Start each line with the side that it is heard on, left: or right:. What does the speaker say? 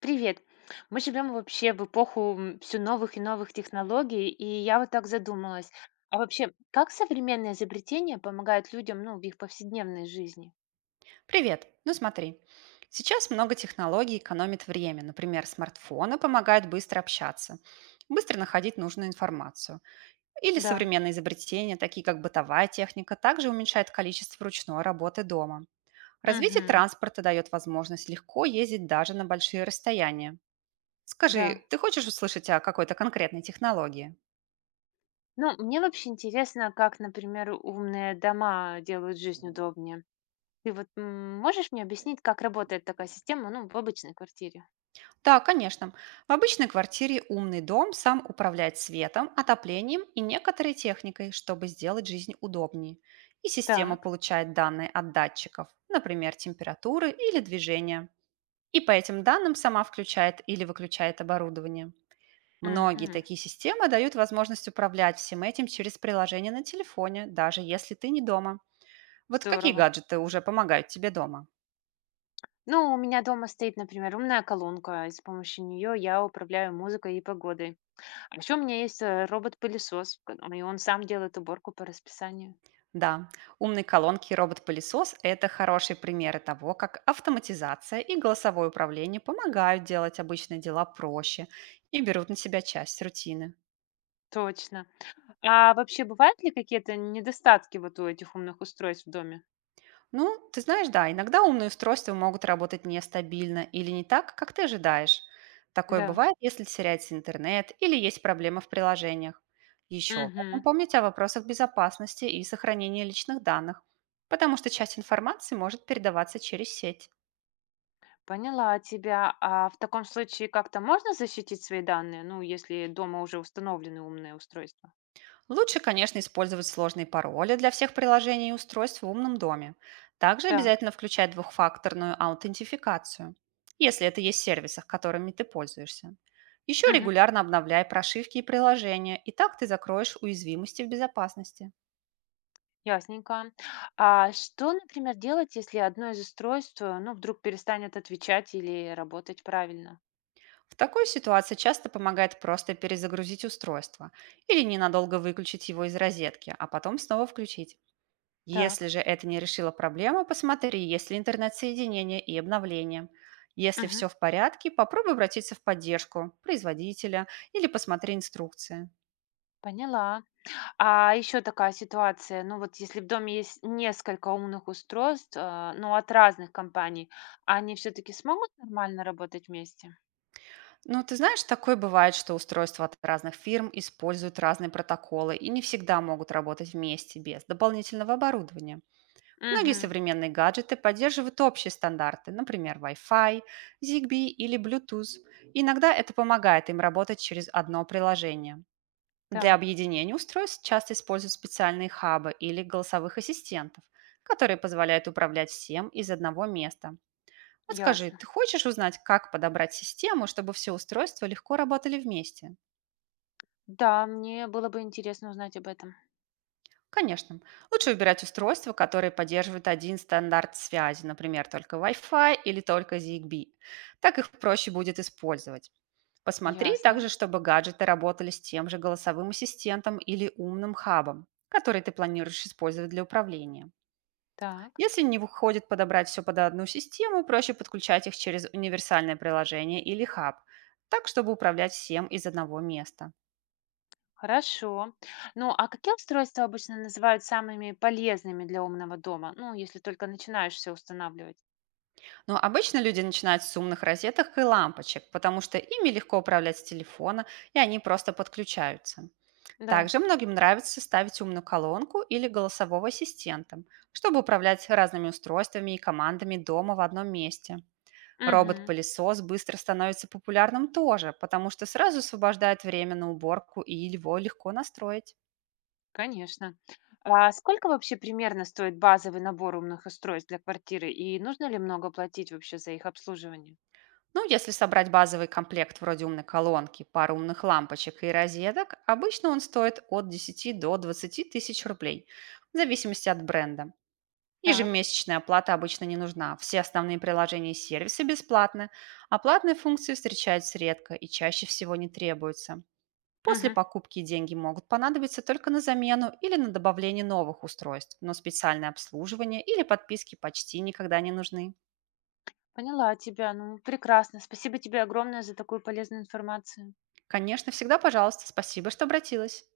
left: Привет. Мы живем вообще в эпоху все новых и новых технологий, и я вот так задумалась. А вообще, как современные изобретения помогают людям, ну, в их повседневной жизни?
right: Привет! Ну смотри, сейчас много технологий экономит время. Например, смартфоны помогают быстро общаться, быстро находить нужную информацию. Или
left: Да.
right: современные изобретения, такие как бытовая техника, также уменьшают количество ручной работы дома. Развитие
left: Мгм.
right: транспорта дает возможность легко ездить даже на большие расстояния.
left: Да.
right: Скажи, ты хочешь услышать о какой-то конкретной технологии?
left: Ну, мне вообще интересно, как, например, умные дома делают жизнь удобнее. Ты вот можешь мне объяснить, как работает такая система, ну, в обычной квартире?
right: Да, конечно. В обычной квартире умный дом сам управляет светом, отоплением и некоторой техникой, чтобы сделать жизнь удобнее. И система
left: Так.
right: получает данные от датчиков, например, температуры или движения. И по этим данным сама включает или выключает оборудование. Многие
left: Мгм.
right: такие системы дают возможность управлять всем этим через приложение на телефоне, даже если ты не дома. Вот какие
left: Здорово.
right: гаджеты уже помогают тебе дома?
left: Ну, у меня дома стоит, например, умная колонка, и с помощью нее я управляю музыкой и погодой. А еще у меня есть робот-пылесос, и он сам делает уборку по расписанию.
right: Да, умные колонки и робот-пылесос — это хорошие примеры того, как автоматизация и голосовое управление помогают делать обычные дела проще и берут на себя часть рутины.
left: Точно. А вообще бывают ли какие-то недостатки вот у этих умных устройств в доме?
right: Ну, ты знаешь, да, иногда умные устройства могут работать нестабильно или не так, как ты ожидаешь. Такое
left: Да.
right: бывает, если теряется интернет или есть проблемы в приложениях. Еще важно
left: Мгм.
right: помнить о вопросах безопасности и сохранения личных данных, потому что часть информации может передаваться через сеть.
left: Поняла тебя. А в таком случае как-то можно защитить свои данные, ну, если дома уже установлены умные устройства?
right: Лучше, конечно, использовать сложные пароли для всех приложений и устройств в умном доме. Также
left: Так.
right: обязательно включать двухфакторную аутентификацию, если это есть в сервисах, которыми ты пользуешься. Еще
left: Мгм.
right: регулярно обновляй прошивки и приложения, и так ты закроешь уязвимости в безопасности.
left: Ясненько. А что, например, делать, если одно из устройств, ну, вдруг перестанет отвечать или работать правильно?
right: В такой ситуации часто помогает просто перезагрузить устройство или ненадолго выключить его из розетки, а потом снова включить.
left: Так.
right: Если же это не решило проблему, посмотри, есть ли интернет-соединение и обновления. Если
left: Мгм.
right: все в порядке, попробуй обратиться в поддержку производителя или посмотри инструкции.
left: Поняла. А еще такая ситуация, ну вот если в доме есть несколько умных устройств, а, ну от разных компаний, они все-таки смогут нормально работать вместе?
right: Ну, ты знаешь, такое бывает, что устройства от разных фирм используют разные протоколы и не всегда могут работать вместе без дополнительного оборудования. Многие
left: Угу,
right: современные гаджеты поддерживают общие стандарты, например, Wi-Fi, ZigBee или Bluetooth. И иногда это помогает им работать через одно приложение. Для
left: так,
right: объединения устройств часто используют специальные хабы или голосовых ассистентов, которые позволяют управлять всем из одного места. Вот скажи,
left: ясно.
right: ты хочешь узнать, как подобрать систему, чтобы все устройства легко работали вместе?
left: Да, мне было бы интересно узнать об этом.
right: Конечно. Лучше выбирать устройства, которые поддерживают один стандарт связи, например, только Wi-Fi или только ZigBee. Так их проще будет использовать. Посмотри
left: Ясно,
right: также, чтобы гаджеты работали с тем же голосовым ассистентом или умным хабом, который ты планируешь использовать для управления.
left: так,
right: Если не выходит подобрать все под одну систему, проще подключать их через универсальное приложение или хаб, так, чтобы управлять всем из одного места.
left: хорошо. Ну а какие устройства обычно называют самыми полезными для умного дома? Ну, если только начинаешь все устанавливать.
right: Но обычно люди начинают с умных розеток и лампочек, потому что ими легко управлять с телефона, и они просто подключаются.
left: Да,
right: Также многим нравится ставить умную колонку или голосового ассистента, чтобы управлять разными устройствами и командами дома в одном месте.
left: угу.
right: Робот-пылесос быстро становится популярным тоже, потому что сразу освобождает время на уборку и его легко настроить.
left: Конечно. А сколько вообще примерно стоит базовый набор умных устройств для квартиры и нужно ли много платить вообще за их обслуживание?
right: Ну, если собрать базовый комплект вроде умной колонки, пару умных лампочек и розеток, обычно он стоит от 10 до 20 тысяч рублей, в зависимости от бренда.
left: Так,
right: Ежемесячная оплата обычно не нужна. Все основные приложения и сервисы бесплатны, а платные функции встречаются редко и чаще всего не требуются. После
left: мгм.
right: покупки деньги могут понадобиться только на замену или на добавление новых устройств, но специальное обслуживание или подписки почти никогда не нужны.
left: Поняла тебя. Ну, прекрасно. Спасибо тебе огромное за такую полезную информацию.
right: Конечно, всегда пожалуйста. Спасибо, что обратилась.